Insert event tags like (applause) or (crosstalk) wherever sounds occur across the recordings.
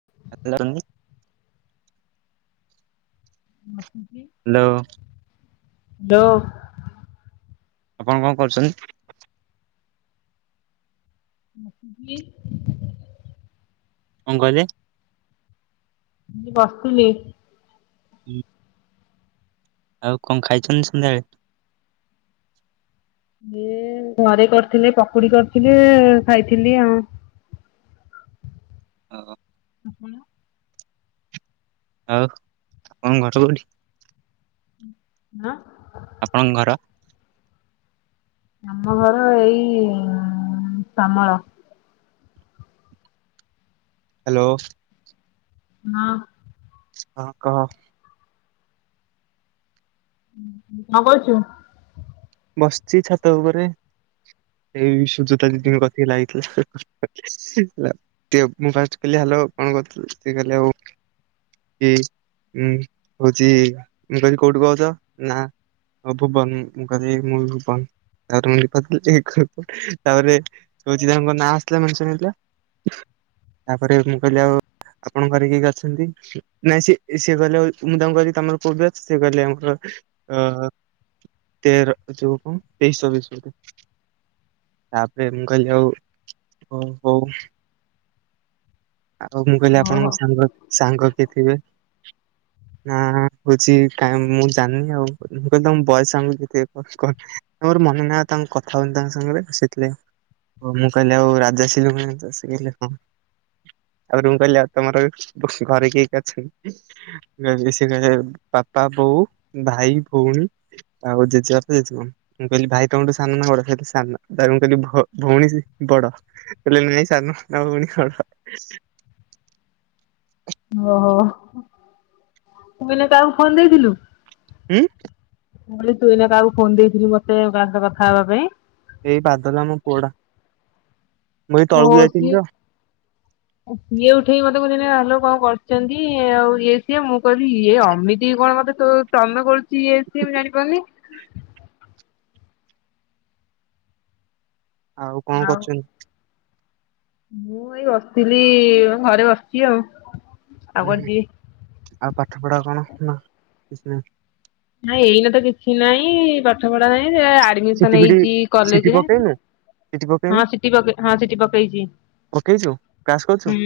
(unintelligible) (unintelligible) Hello! (inaudible) ଆପଣ କଣ କରୁଛନ୍ତି? (unintelligible) କଣ କହିଲେ? ମୁ ବସିଥିଲି। ହୁଁ। ଆଉ କଣ ଖାଇଛନ୍ତି ସନ୍ଧ୍ୟାବେଳେ? ଘରେ କରିଥିଲେ ପକୁଡି କରିଥିଲେ ଖାଇଥିଲି ଆଉ। (inaudible) ଓହ। ଆପଣ? ଆଉ ତମ ଘର କଉଠି? ଆଁ ଆପଣଙ୍କ ଘର? ଆମ ଘର ଏଇ ଶାମଳ ହ୍ୟାଲୋ। ହଁ। ହ କହ? କଁ କଉଚୁ? ବସିଛି ଛାତ ଉପରେ, ଏଇ ସୁଜାତା ଦିଦିଙ୍କ କତିକି ଲାଗିଥିଲା ମୁଁ ଫାଷ୍ଟ କହିଲି ହାଲୋ କଣ କରୁଚ, ସିଏ କହିଲେ ଆଉ କି ଉଁ କଉଛି ମୁ କହିଲି କୋଉଠି କହୁଛ? ନା ଆପବନ ମୁ ମୁଳପ ତାପରେ ମୁ ତାପରେ ତାଙ୍କ ନାଁ ଆସିଲା ମେନସନ ହେଇଥିଲା ତାପରେ ମୁଁ କହିଲି ଆଉ ଆପଣ ଘରେ କିଏ କିଏ ଅଛନ୍ତି? ନାଇଁ ସେ ସିଏ କହିଲେ ମୁଁ ତାଙ୍କୁ କହିଲି ତମର କୋଉ ବ୍ୟାଚ ସିଏ କହିଲେ ଆମର ହଅ। ଅ ତେର ଚଉକୁ ତେଇଶି ଚବିଶି ତାପରେ ମୁଁ କହିଲି ହଉ ଆଉ ମୁଁ କହିଲି ଓହୋ ଆପଣଙ୍କ ସାଙ୍ଗ ସାଙ୍ଗ କିଏ ଥିବେ? ନା କହୁଚି କାଇଁ ମୁଁ ଜାଣିନି ଆଉ କହ ବୟସ ସା କ ମୋର ମନେ ନାହିଁ ତାଙ୍କ କଥା ହବ ତାଙ୍କ ସାଙ୍ଗରେ ଆସିଥିଲେ ହ ମୁଁ କହିଲି ଆଉ ରାଜାଶି ଲୁ ତାପରେ ମୁଁ କହିଲି ଆଉ ତମର ଘରେ କିଏ କିଏ ଅଛନ୍ତି? ସିଏ କହିଲେ ବାପା ବୋଉ ଭାଇ ବଉଣୀ। ଆଉ ଜେଜେ ବାପା ତ ଜେଜେ ମା। ମୁଁ କହିଲି ଭାଇ ତମଠୁ ସାନ ନା ଗଡ ସହିତ ସାନ ମୁଁ କହିଲି ଭଉଣୀ ବଡ଼। ଏ ସାନ ଭଉଣୀ ବଡ଼। ଓହୋ, ମୁଁ କହିଲି ଆଉ କାହାକୁ ଫୋନ ଦେଇଥିଲୁ? ହୁଁ ମୁଁ କହିଲି ତୁ ଏଇନା କାହାକୁ ଫୋନ ଦେଇଥିଲି ମତେ କା ସହିତ କଥା ହବା ପାଇଁ। ଏଇ ବାଦଲ ମାମୁଁ ପୋଡା। ହ ସିଏ, ସିଏ ଉଠେଇମ ସବୁଦିନେ ଆଲୋକ ବାବୁ କରୁଛନ୍ତି ଆଉ ଇଏ ସିଏ ମୁଁ କହିଲି ଇଏ ଅମିତି କଣ ମତେ ତ ତମେ କରୁଛ କିଏ ସିଏ ମୁଁ ଜାଣିପାରୁନି? ଆଉ କଣ କରୁଛନ୍ତି? ମୁଁ ଏଇ ବସିଥିଲି ଘରେ ବସିଛି ଆଉ। ଆଉ କୁଆଡେ ଯିବି। ଆଉ ପାଠପଢ଼ା କଣ ନା ନାଇଁ ଏଇନ ତ କିଛି ନାଇଁ ପାଠ ପଢା ହେଇ ସେ ସିଟି ଆଡମିସନ ଫିଟି ହେଇଛି ସିଟି କଲେଜରେ ପକେଇନୁ ସିଟି ପକେଇନୁ ହଁ ସିଟି ପକେ ହଁ ସିଟି ପକେଇଛି। ପକେଇଛୁ କ୍ଲାସ କରୁଛୁ ହୁଁ,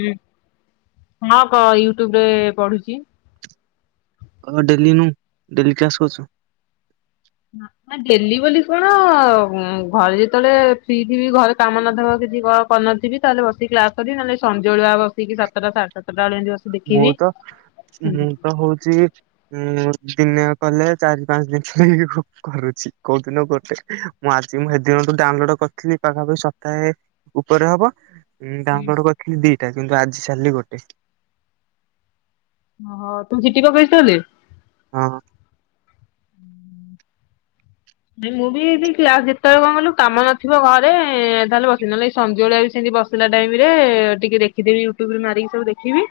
ହଁ କ ୟୁଟ୍ୟୁବରେ ପଢୁଛି। କହ ଡେଲି ନୁ ଡେଲି କ୍ଲାସ କରୁଛୁ? ଡେଲି ବୋଲି କଣ ଘରେ ଯେତେବେଳେ ଫ୍ରି ଥିବି ଘରେ କାମ ନଥବ ଯଦି ଘର କରିନଥିବି ତାହେଲେ ବସି କ୍ଲାସ କରିିବି ନହେଲେ ଯାଇ ସଞ୍ଜଓଳୁଆ ବସିକି ସାତଟା ସାଢେ ସାତଟା ବେଳେ ଏମିତି ବସିକି ମୁଁ ଦେଖିବି। ତ ମୁଁ ତ ହଉଚି ଉଁ ଦିନେ କଲେ ଚାରି ପାଞ୍ଚ ଦିନ ରେ କରୁଛି। କୋଉ ଦିନ ଗୋଟେ ମୁଁ ଆଜି ମୁଁ ଏଦିନୁଠୁ ଡାଉଁଲୋଡ କରିଥିଲି ପାଖାପାଖି ସପ୍ତାହେ ଉପରେ ହବ ଉଁ ତାଙ୍କର କରିଥିଲି ଦିଟା କିନ୍ତୁ ଆଜି ସାରିଲି ଗୋଟେ ଓହଁ ତୁ ଚିଠି ପକେଛୁ ତାହେଲେ ହଁ ନାଇ ମୁଁ ବି କ୍ଲାସ ଯେତେବେଳେ କଣ କହିଲୁ କାମ ନଥିବ ଘରେ ତାହେଲେ ବସି ନହେଲେ ସଞ୍ଜବେଳେ ବସି ବସିଲା ଟାଇମରେ ଟିକେ ଦେଖିଦେବି ୟୁଟୁବରେ ମାରିକି ସବୁ ଦେଖିବି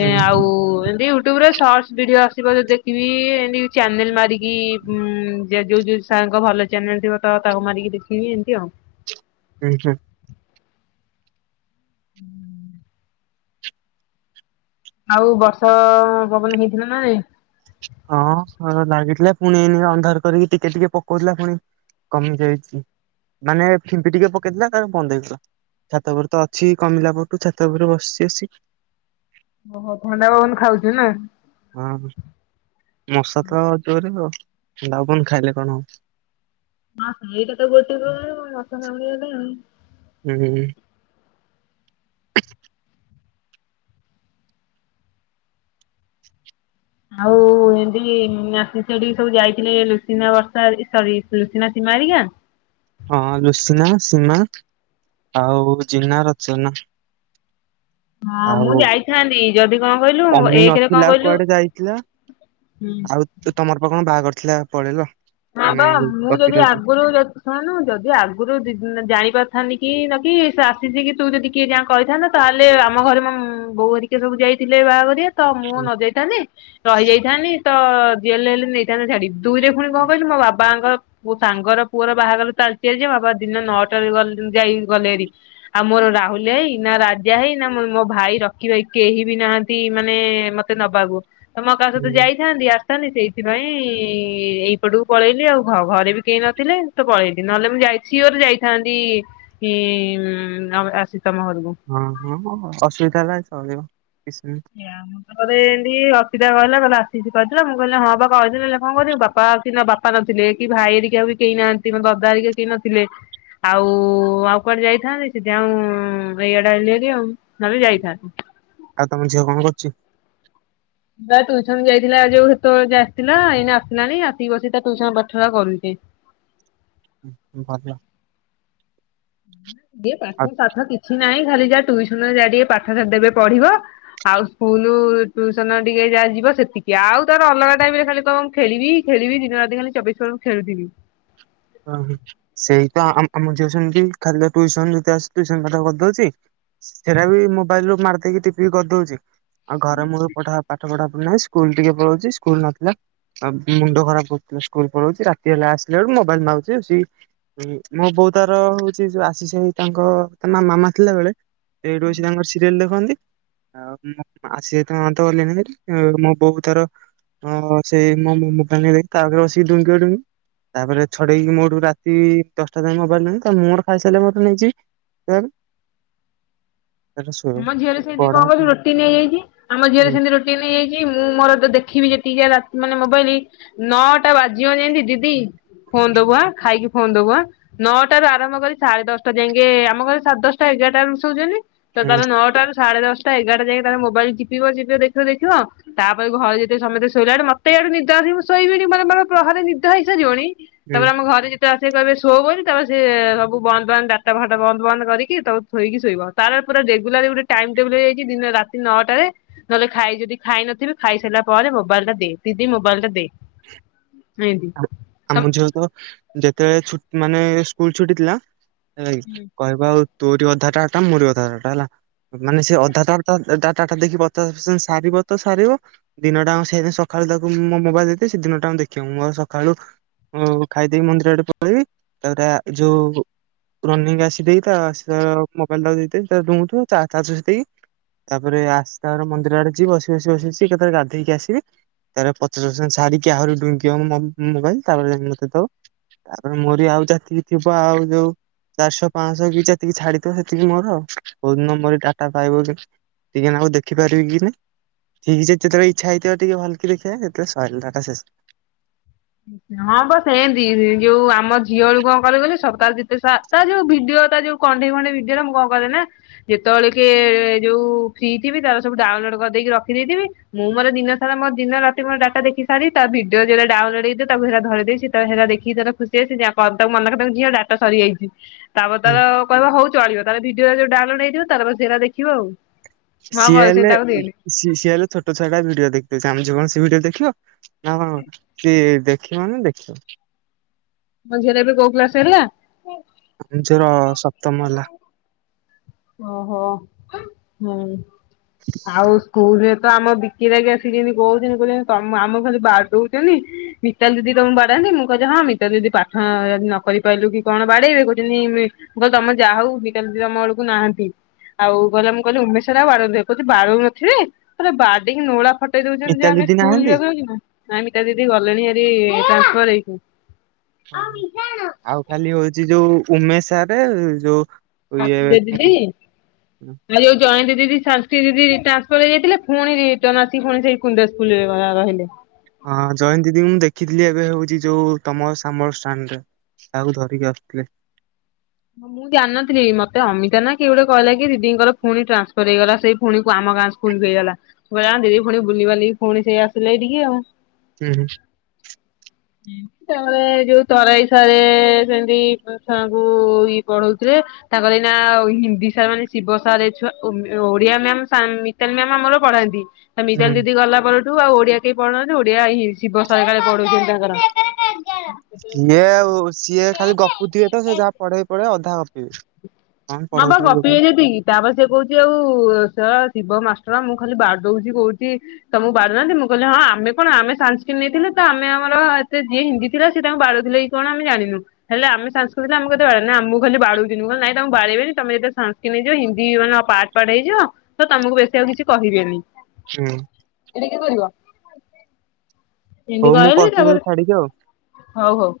ହୁଁ ଆଉ ଏମତି ୟୁଟ୍ୟୁବରେ ସର୍ଟ ଭିଡିଓ ଆସିବ ଯଦି ଦେଖ ଦେଖିବି ଏ ଚ୍ୟାନେଲ ମାରିକି ଉଁ ଯୋଉ ଯୋଉ ସାର ଙ୍କ ଭଲ ଚ୍ୟାନେଲ ଥିବ ତ ତାକୁ ମାରିକି ଦେଖିବି ଏମିତି ଆଉ (inaudible) ଆଉ ବର୍ଷାପବନ ହେଇଥିଲା ନା ହଁ ଲାଗିଥିଲା ପୁଣି ଏଇନେ ଅନ୍ଧାର କରିକି ଟିକେ ଟିକେ ପକଉଥିଲା ପୁଣି କମି ଯାଇଛି ମାନେ ଫିମ୍ପି ଟିକେ ପକେଇଥିଲା ତାପରେ ବନ୍ଦ ହେଇଗଲା ଛାତଉପରେ ତ ଅଛି କମିଲାପଟୁ ଛାତ ଉପର ବସିଛି ଆସିକି ଓହୋ ଥଣ୍ଡାପବନ ଖାଉଛି ନା ହଁ ମଶା ତ ଜୋରେ ଆଉ ଖାଇଲେ କଣ ହବ ହଁ ସେ ଏଇଟା ତ ଗୋଟି ମଶା କାମୁଡି ବା ପାଇଁ ହୁଁ ହୁଁ (inaudible) ଆଉ ଏମତି ସେଠି ସବୁ ଯାଇଥିଲେ ଲୁସିନା ବର୍ଷା ସରି (inaudible) ମାଡିଆ ହଁ ଲୁସିନା ସୀମା ଆଉ ଜିନା ରଚନା ହଁ ଆଉ ମୁଁ ଯାଇଥାନ୍ତି ଯଦି କ'ଣ କହିଲୁ ଅମି ଏକରେ କ'ଣ ନଥିଲା କହିଲୁ କୁଆଡେ ଯାଇଥିଲା ଆଉ ତମର ପାଖ କଣ ବାହାଘରଥିଲା ଥିଲା ପଳେଇଲ ହଁ ବା ତମେ ମୁଁ ଯଦି ଅର୍ପିତାକୁ ଆଗରୁ ଶୁଣନୁ ଯଦି ଆଗରୁ ଜାଣିବା ଥାନି କି ନକି ସେ ଆସିଛି କି ତୁ ଯଦି କିଏ ଯା କହିଥାନ୍ତା ତାହେଲେ ଆମ ଘରେ ମୋ ବୋଉ ହେରିକା ସବୁ ଯାଇ ଇଏ ଥିଲେ ବାହାଘରିଆ ତ ମୁଁ ନ ହୁଁ ଯାଇଥାନ୍ତିି ରହିଯାଇଥାନ୍ତିି, ତଯିହେହେଲେ ନେଇଥାନ୍ତେ ଛାଡି ତୁ ଇରେ ପୁଣି କଣ କହିଲୁ ମୋ ବାବାଙ୍କ ମୋ ସାଙ୍ଗର ପୁଅର ବାହାଘର ଚାଲିଛି ଆଜି ବାବା ଦିନ ନଅଟାରୁ ଯାଇଗଲେଣି। ଆଉ ମୋର ରାହୁଲ ହେଇ ନା, ରାଜା ହେଇ ନା ମୋ ଭାଇ ରକିବା କେହି ବି ନାହାନ୍ତି ମାନେ ମତେ ନବାକୁୁ ତ ମୋ କାହା ସହିତ ହୁଁ, ଯାଇଥାନ୍ତି ଆସିଥାନ୍ତି ସେଇଥିପାଇଁ ସେପଟକୁ ପଳେଇଲି ଆଉ ଘରେ ବି କେହି ନଥିଲେ ତ ପଳେଇଲି ନହେଲେ ମୁଁ ସିଓର ଯାଇଥାନ୍ତି ଇଁ (inaudible) ହଁ ହଁ ଅସୁବିଧା ହେଲା ଚଳିବ କିଛି ନାହିଁ। ଥରେ ଏମିତି ଅଚ୍ଛିତା କହିଲା କହିଲା ଆସିିକି କହିଥିଲା, ମୁଁ କହିଲି ବାପା କହିି ହେଲେ କଣ କରିବି ବାପା ନା ବାପା ନଥି ଥିଲେ କି ଭାଇହେରିକା ବି କେହି ନାହାନ୍ତି ମୋ ଦାଦା ହେରିକା କେହିନଥିଲେ ଆଉ ଆଉ କୁଆଡେ ଯାଇଥାନ୍ତି ସେଥି ଆଉ ଏଇଆଡେ ଆଇଲିହାରି ଆଉ ନହେଲେ ଯାଇଥାନ୍ତେ। ଆଉତମ ଝିଅ କଣକରୁଛି? ତା ଟୁଇସନ ଯାଇଥିଲା ଯୋଉ ଏତେବେଳୁ ଆସିଥିଲା ଏଇନେ ଆସିଲାଣି ଆସିକି ବସି ଟିଉସନ ପାଠ କରୁଛି। (inaudible) ଇଏ ଆଉ ପାଠ ସାଠ କିଛି ନାହିଁ ଖାଲି ଯାହା ଟୁଇସନ ଯା ଟିକେ ପାଠ ଦେବେ ପଢିବ ଆଉ ସ୍କୁଲ ଟୁଇସନ ଟିକେ ଯାହା ଯିବ ସେତିକି, ଆଉ ତାର ଅଲଗା ଟାଇମରେ ଖାଲି କହିବ ମୁଁ ଖେଳିବି ଖେଳିବି ଦିନରାତିି କାଲି ଚବିଶ ଥରକୁ ଖେଳଥିବି। ତ ସେଇ ତ ଆମ ଝିଅ ସେମିତି ଖାଲି ଟିଉସନରୁ ଆସୁଛୁ ଟିଉସନ ପାଠ କରିଦଉଛି ସେରା ବି ମୋବାଇଲରୁ ମାରିଦେହିକି ଟିପି କରିଦଉଛି, ଆଉ ଘରେ ମୁଲୁରୁ ପାଠ ପଢା ନାଁ ସ୍କୁଲ ଟିକେ ପଳେଉଛି ସ୍କୁଲ ନଥିଲା। ଆଉ ମୁଣ୍ଡ ଖରାପ କରି ପଳହୁଛି ରାତି ହେଲା ଆସିଲା ବେଳକୁ ମୁଁ ମୋବାଇଲ ମାଗୁଚ଼ି ସି ମୋ ବୋଉ ତାର ହଉଚ଼ି ଯୋଉ ଆସିସି ଆଇ ତାଙ୍କ ତା ମା ମାମା ଥିଲା ବେଳେ ଏଇଠି ବସିକି ତାଙ୍କର ସିରିଏଲ ଦେଖନ୍ତି ଆଉ ମୋ ଆସି ଆଇ ତାଙ୍କ ତ ଅଲିନିନିତ୍ ମୋ ବୋଉ ତାର ହଁ (unintelligible) ସେଇ ମୋ ମୋ ମୋବାଇଲ୍ ନେଇଯାଇକି ତା ଦିହ ରେ ବସିକି ଡୁଙ୍ଗିବ ଡୁଙ୍ଗି ତାପରେ ଛଡେଇକି ମୋଠୁ ରାତି ଦଶଟା ଯାଏ ମୋବାଇଲ ନେ ତା ପରେ ମୁ ମୋର ଖାଇସାଇଲା ପରେ ନେଇଯିବି ତାରୁ ଆମ ଝିଅରେ ସେମିତି କଁ ପଢା କଇଲୁ ହୁଁ ରୋଟିନି ହେଇଯାଇଚ଼ି ଆମ ଝିଅର ସେମିତି ରୋଟିନି ହେଇଚ଼ି ମୁଁ ମୋର ଦେଖିବି ଯେ (unintelligible) ରାତ୍ ମାନେ ମୋବାଇଲି ନଅଟା ବାଜିବ ଯେମିତି ଦିଦି ଫୋନ ଦବୁ ଆ ଖାଇକି ଫୋନ ଦବୁ ଆ ନଅଟାରୁ ଆରମ୍ଭ କରି ସାଢେ ଦଶଟା ଯାଁକେ ଆମ ଘରେ ସାଢେ ଦଶଟା ହେଇ ଏଗାରଟା ଏଳରୁ ଶୋଉଚନ୍ତି ତ ତାର ହୁଁ ନଅଟା ରୁ ସାଢେ ଦଶଟା ଏଗାରଟା ଯାକେ ତାର ମୋବାଇଲ ଚିପିବ ଚିପିବ ଦେଖିବ ଦେଖିବ ତାପରେ ଘରେ ଯେତେ ସମେତେ ଶୋଇବେ ଆଗେ ମତେ (unintelligible) ନିଦ ଆସିବ ମୁଁ ଶୋଇବିନି ମରେ ମରେ ପ୍ରହାରେ ନିଦ ହେଇ ସାରିବନି ହୁଁ। ତାପରେ ଆମ ଘରେ ଯେ ସେ କହିବେ ଶୋ ବୋଲି ତାପ ସିଏ ସବୁ ବନ୍ଦ ବାନ୍ଦ ଡାଟ ଫାଟା ବନ୍ଦ ବାନ୍ଦ କରିକି ତା ପଏ ଥୋଇକି ଶୋଇବ ତାର ପୁରା ରେଗୁଲାର ଗୋଟେ ଟାଇମ ଟେବୁଲ ହେଇଯାଇଚ଼ି ଦିନ ରାତି ନଅଟାରେ ନହେଲେ ଖାଇ ଯଦି ଖାଇ ନଥିବେ ଖାଇସାଇଲା ପରେ ମୋବାଇଲଟା ଦେ ଦିଦି ମୋବାଇଲଟା ଦେ (inaudible) (unintelligible) ଆମ ହୁଁ। ଝିଅ ତ ଯେତେଏଳେ ଛୁଟ୍ ମାନେ ସ୍କୁଲ ଛୁଟି ଥିଲା ଏଲାକି କହିବ ଆଉ ତୋରି ଅଧା ଟା ଟା ମୋରି ଅଧା ଟା ଏଲା ମାନେ ସେ ଅଧା ତାର ଟା ତା ତାଟା ଦେଖି ପଚାଶ ପସେଣ୍ଟ ସାରିବ ତ ସାରିବ ଦିନଟା ସେମି ସଖାଳୁ ତାକୁ ମୋ ମୋବାଇଲ୍ ଦେଇେ ସେ ଦିନଟା ଦେଖିବ ମୋର୍ ସଖାଳୁ ଓ ଖାଇଦେଇକି ମନ୍ଦିର ଆଡ଼େ ପଳେଇବି ତାପରେ ଆ ଯୋଉ ରନିଙ୍ଗ୍ ଆସି ଦେଇେକି ତା ସାଆ ମୋବାଇଲ ଟାକୁ ଦେଇଦେଇକି ତା ଡୁଙ୍ଗୁଥିବ ଚା ଚାଜ୍ ବସେଇ ଦେଇକି ତାପରେ ଆସ୍ ତାର ମନ୍ଦିର ଆଡେ, ଯିବ ସି ବସି ବସି ବସି କେତେବେଳେ ଗାଧେଇକି ଆସିବି। ତାର ପଚାଶ୍ ପସେଣ୍ଟ ସାରିକି ଆହୁରି ଡୁଙ୍ଗିବ ମୋ ମମ୍ ମୋବାଇଲ୍ ତାପରେ ମତେ ଦେଦବ ତାପରେ ମୋରି ଆଉ ଯା ଥି ଥିବ ଆଉ ଯୋଉ ଚାରଶଅ, ପାଁଶଅ କି ଯେତିକି ଛାଡିଥିବ ସେତିକି ମୋର ବହୁତ୍ ନମ୍ବର ଡାଟା ପାଇବ ଟିକେ ନାଗୁରୁ ଦେଖି ପାରିବି କି ନାଇ। ଠିକି ସେ ଯେତେଏଳେ ଇଚ୍ଛା ହେଇଥିବ ଟିକେ ଭଲକି ଦେଖିବା ଏତେ ସଇଲା ଡ଼ାଟା ଶେଷ୍। ହଁ ପା ସେମିତି (unintelligible) ଯୋଉ ଆମ ଝିଅ ରୁ କଁ କରେ କଇଲ ସପ୍ତାହ ଯେତେ ସା ତା ଯୋଉ ଭିଡିଓ ତା ଯୋଉ କଣ୍ଢେଇ ଫଣ୍ଢେଇ ଭିଡିଓ ମୁଁ କଁ କରେ ନା ଯେତେବେଳେ କେ ଏଯୋଉ ଫ୍ରି ଥିବି ତାର ସବୁ ଡାଉ ଲୋଡ୍ କର୍‌ଦେଇକି ରଖିଦେଇ ଥିବି, ମୁଁ ମୋର ଦିନ ସାରା ମୋ ଦିନ ରାତି ମୋ ଡ଼ାଟା ଦେଖି ସାରି ତା ଭିଡିଓ ଯୋଉରା ଡାଉନଲୋଡ୍ ହେଇ ତାପରେ ସେରା ଧରେ ଦେଇକି, ସେ ତାର ସେରା ଦେଖି ତାର ଖୁସି ହେଇ ସେ ଯା ତାକୁ ମନା କରଦେମି ଝିଅ ଡାଟା ସରିଯାଇଚ଼ି। ତାପରେ ହୁଁ ତାର କହିବ ହଉ ଚଳିବ ତାର ଭିଡିଓ ଉରା ଯୋଉ ଡାଉନ୍‌ଲୋଡ୍ ହେଇଥିବ ତାର ବସି ସେରା ଦେଖିବ ଆଉ। ମୁଁ ଆଉ ସିଏ କରି ହେଲେ ତାକୁ ଦିଏନି ସି ସି ଏଲେ ଛୋଟ ଛୁଆ ଭିଡିଓ ଦେଖି ଆମ ଝିଅ କଁ ବିଡ଼ିଅ ଦେଖିବ ନା କଣ ସିଏ ଦେଖିବ ନେ ଦେଖିବ। ତମ ଝିଅର ଏବେ କୋଉ କ୍ଲାସ୍ ହେଲା? ଆମ୍ ଝିଅର ସପ୍ତମ ଏଲା। ଓହୋ ହୁଁ ଆଉ ସ୍କୁଲ ରେ ତ ଆମ ବିକି ଯାଇଁକି ଆସିକିଣି କହୁଚ଼ନ୍ତି, କହୁଚ଼ନ୍ତି ତ ଆମ ଖାଲି ବାଡ଼ଉଚ଼ନ୍ତି ମିତାଲ୍ ଦିଦି ତମକୁ ବାଡ଼ା ନ୍ତି ମୁଁ କହିଲି ହଁ ମିତାଲ୍ ଦିଦି ପାଠ ଅଁ ନ କରି ପାରିଲୁ କି କଣ ବାଡେଇବେ କହୁଚ଼ନ୍ତି ମୁଁ କହିଲି ତମେ ଯାହା ହଉ ମିତାଲ୍ ଦିଦି ତମ ଏଳକୁ ନାହାନ୍ତି। ଆଉ କହିଲେ ମୁଁ କହିଲି ଉମେଶ୍ ସାର୍ ଆଉ ବାଡ଼ଉ ନଥିବେ କହୁଚ଼ି ବାଡ଼ଉ ନଥିବେ ପୁରା ବାଡ଼େଇକି ନୋଳା ଫଟ୍ ଟେଇ ଦଉଛନ୍ତି ମିତାଲି ଆମେ ଦିଦି ସ୍କୁଲ୍ ନାହାନ୍ତି ଯିବାକୁ ନା ଆମିତା ଦିଦି ଗଲେଣି ଭାରି ଟ୍ରାନ୍ସଫର ହେଇକି ଅ ହ ଆଉ ଖାଲି ହଉଚ଼ି ଯୋଉ ଉମେଶ୍ ସାରେ ଯୋଉ ସସ୍ମିତା ଦିଦି ଇଏ ଆଉ ଯୋଉ ଜଣେ ଦିଦି ଶାନ୍ତି ଦିଦି ଟ୍ରାନସ୍‌ଫର ହେଇଯାଇଥିଲେ ପୁଣି ରିଟନ୍ ଆସିକି ପୁଣି ସେଇ କୁଣ୍ଡା ସ୍କୁଲ ରେ ର ରହିଲେ। ହଁ ଜୟନ୍ତ ଦିଦି କି ମୁଁ ଦେଖିଥିଲି ଏବେ ହଉଚ଼ି ଯୋଉ ତମ ସାମଲ ଷ୍ଟାଣ୍ଡ ରେ। କାହାକୁ ଧରିକି ଆସୁଥିଲେ। ମୁଁ ଜାଣି ନଥିଲି ମତେ ଅମିତା ନା କିଏ ଗୋଟେ କହିଲା କି ଦିଦିଙ୍କର ଫୁଣି ଟ୍ରାନ୍ସଫର ହେଇଗଲା ସେ ଫୁଣି କୁ ଆମ ଗାଁ ସ୍କୁଲକୁ ହେଇଗଲା କହିଲା ଦିଦି ପୁଣି ବୁଲିବାଲି ପୁଣି ସେ ଆସିଲେ ଏଟିକି ଆଉ। ହୁଁ। ତଳେ ଯୋଉ ତଳେ ତଳେ ସେମିତି ଛୁଆଙ୍କୁ ଇଏ ପଢଉଥିଲେ ତା କଲେ ନା ହିନ୍ଦୀ ସାର୍ ମାନେ ଶିବ ସାର୍ଛୁଆ ଓଡିଆ ମ୍ୟାମ ମିତାଲି ମ୍ୟାମ ଆମର ପଢାନ୍ତି ତ ମିତାଲ ଦିଦି ଗଲା ପରଠୁ ଆଉ ଓଡିଆ କେହି ପଢଉ ନାହାନ୍ତି ଓଡ଼ିଆ ଶିବ କାଳେ ପଢୁଛନ୍ତ (inaudible) ସିଏ ଆଉ ସିଏ ଖାଲି ଗପୁଥିବେ, ତ ସେ ଯାହା ପଢେଇ ପଢେଇ ଅଧା ଗପିବେ? କଣ ହଁ ବା ପଢଉଥିବେ ଗପି କେଜାଣି ହେବେନି କି ତାପରେ ସେ କହୁଛି ଆଉ ଶଳା ଶିବ ମା ମୁଁ ଖାଲି ବାଡ଼େଇ ଦଉଛି କହୁଛି ତମୋକୁ ବାଡ଼ଉ ନାହାନ୍ତି, ମୁଁ କିଲି ହଁ ଆମେ କଣ ଆମେ ସାସ୍କ୍ରିଟ ନେଇଥିଲେ ତ ଆମେ ଆମରତ ଯିଏ ହିନ୍ଦ ଥିଲା ସେ ତାଙ୍କୁ ବାଡ଼ଉ ଥିଲେ କି କଣ ଆମେ ଜାଣିନୁ, ହେଲେ ଆମେ ସଂସ୍କୃତ ଆମ କେତେବେଳେ ବାଡ଼େଇ ବେ ବାଡ଼ଉଥିଲି ନହିଁ ତମକୁ ବାଡ଼ଇବିନି ତମେ ଯେବେ ସଂସ୍କୃତ ନେଇଯିବ ହିନ୍ଦୀ ମାନେ ପାର୍ଟ ପାର୍ଟ ହେଇଯିବ ତ ତମକୁ ବେଶୀ ଆଉ କିଛି କହିବିନି। ହୁଁ। (unintelligible) ହିନ୍ଦୀ ହଉ କଣ ମୁଁ ନେଲି, କରୁଛି ତତେ ତାପରେ ଛାଡିକି ଆଉ। ହଉ ହଉ।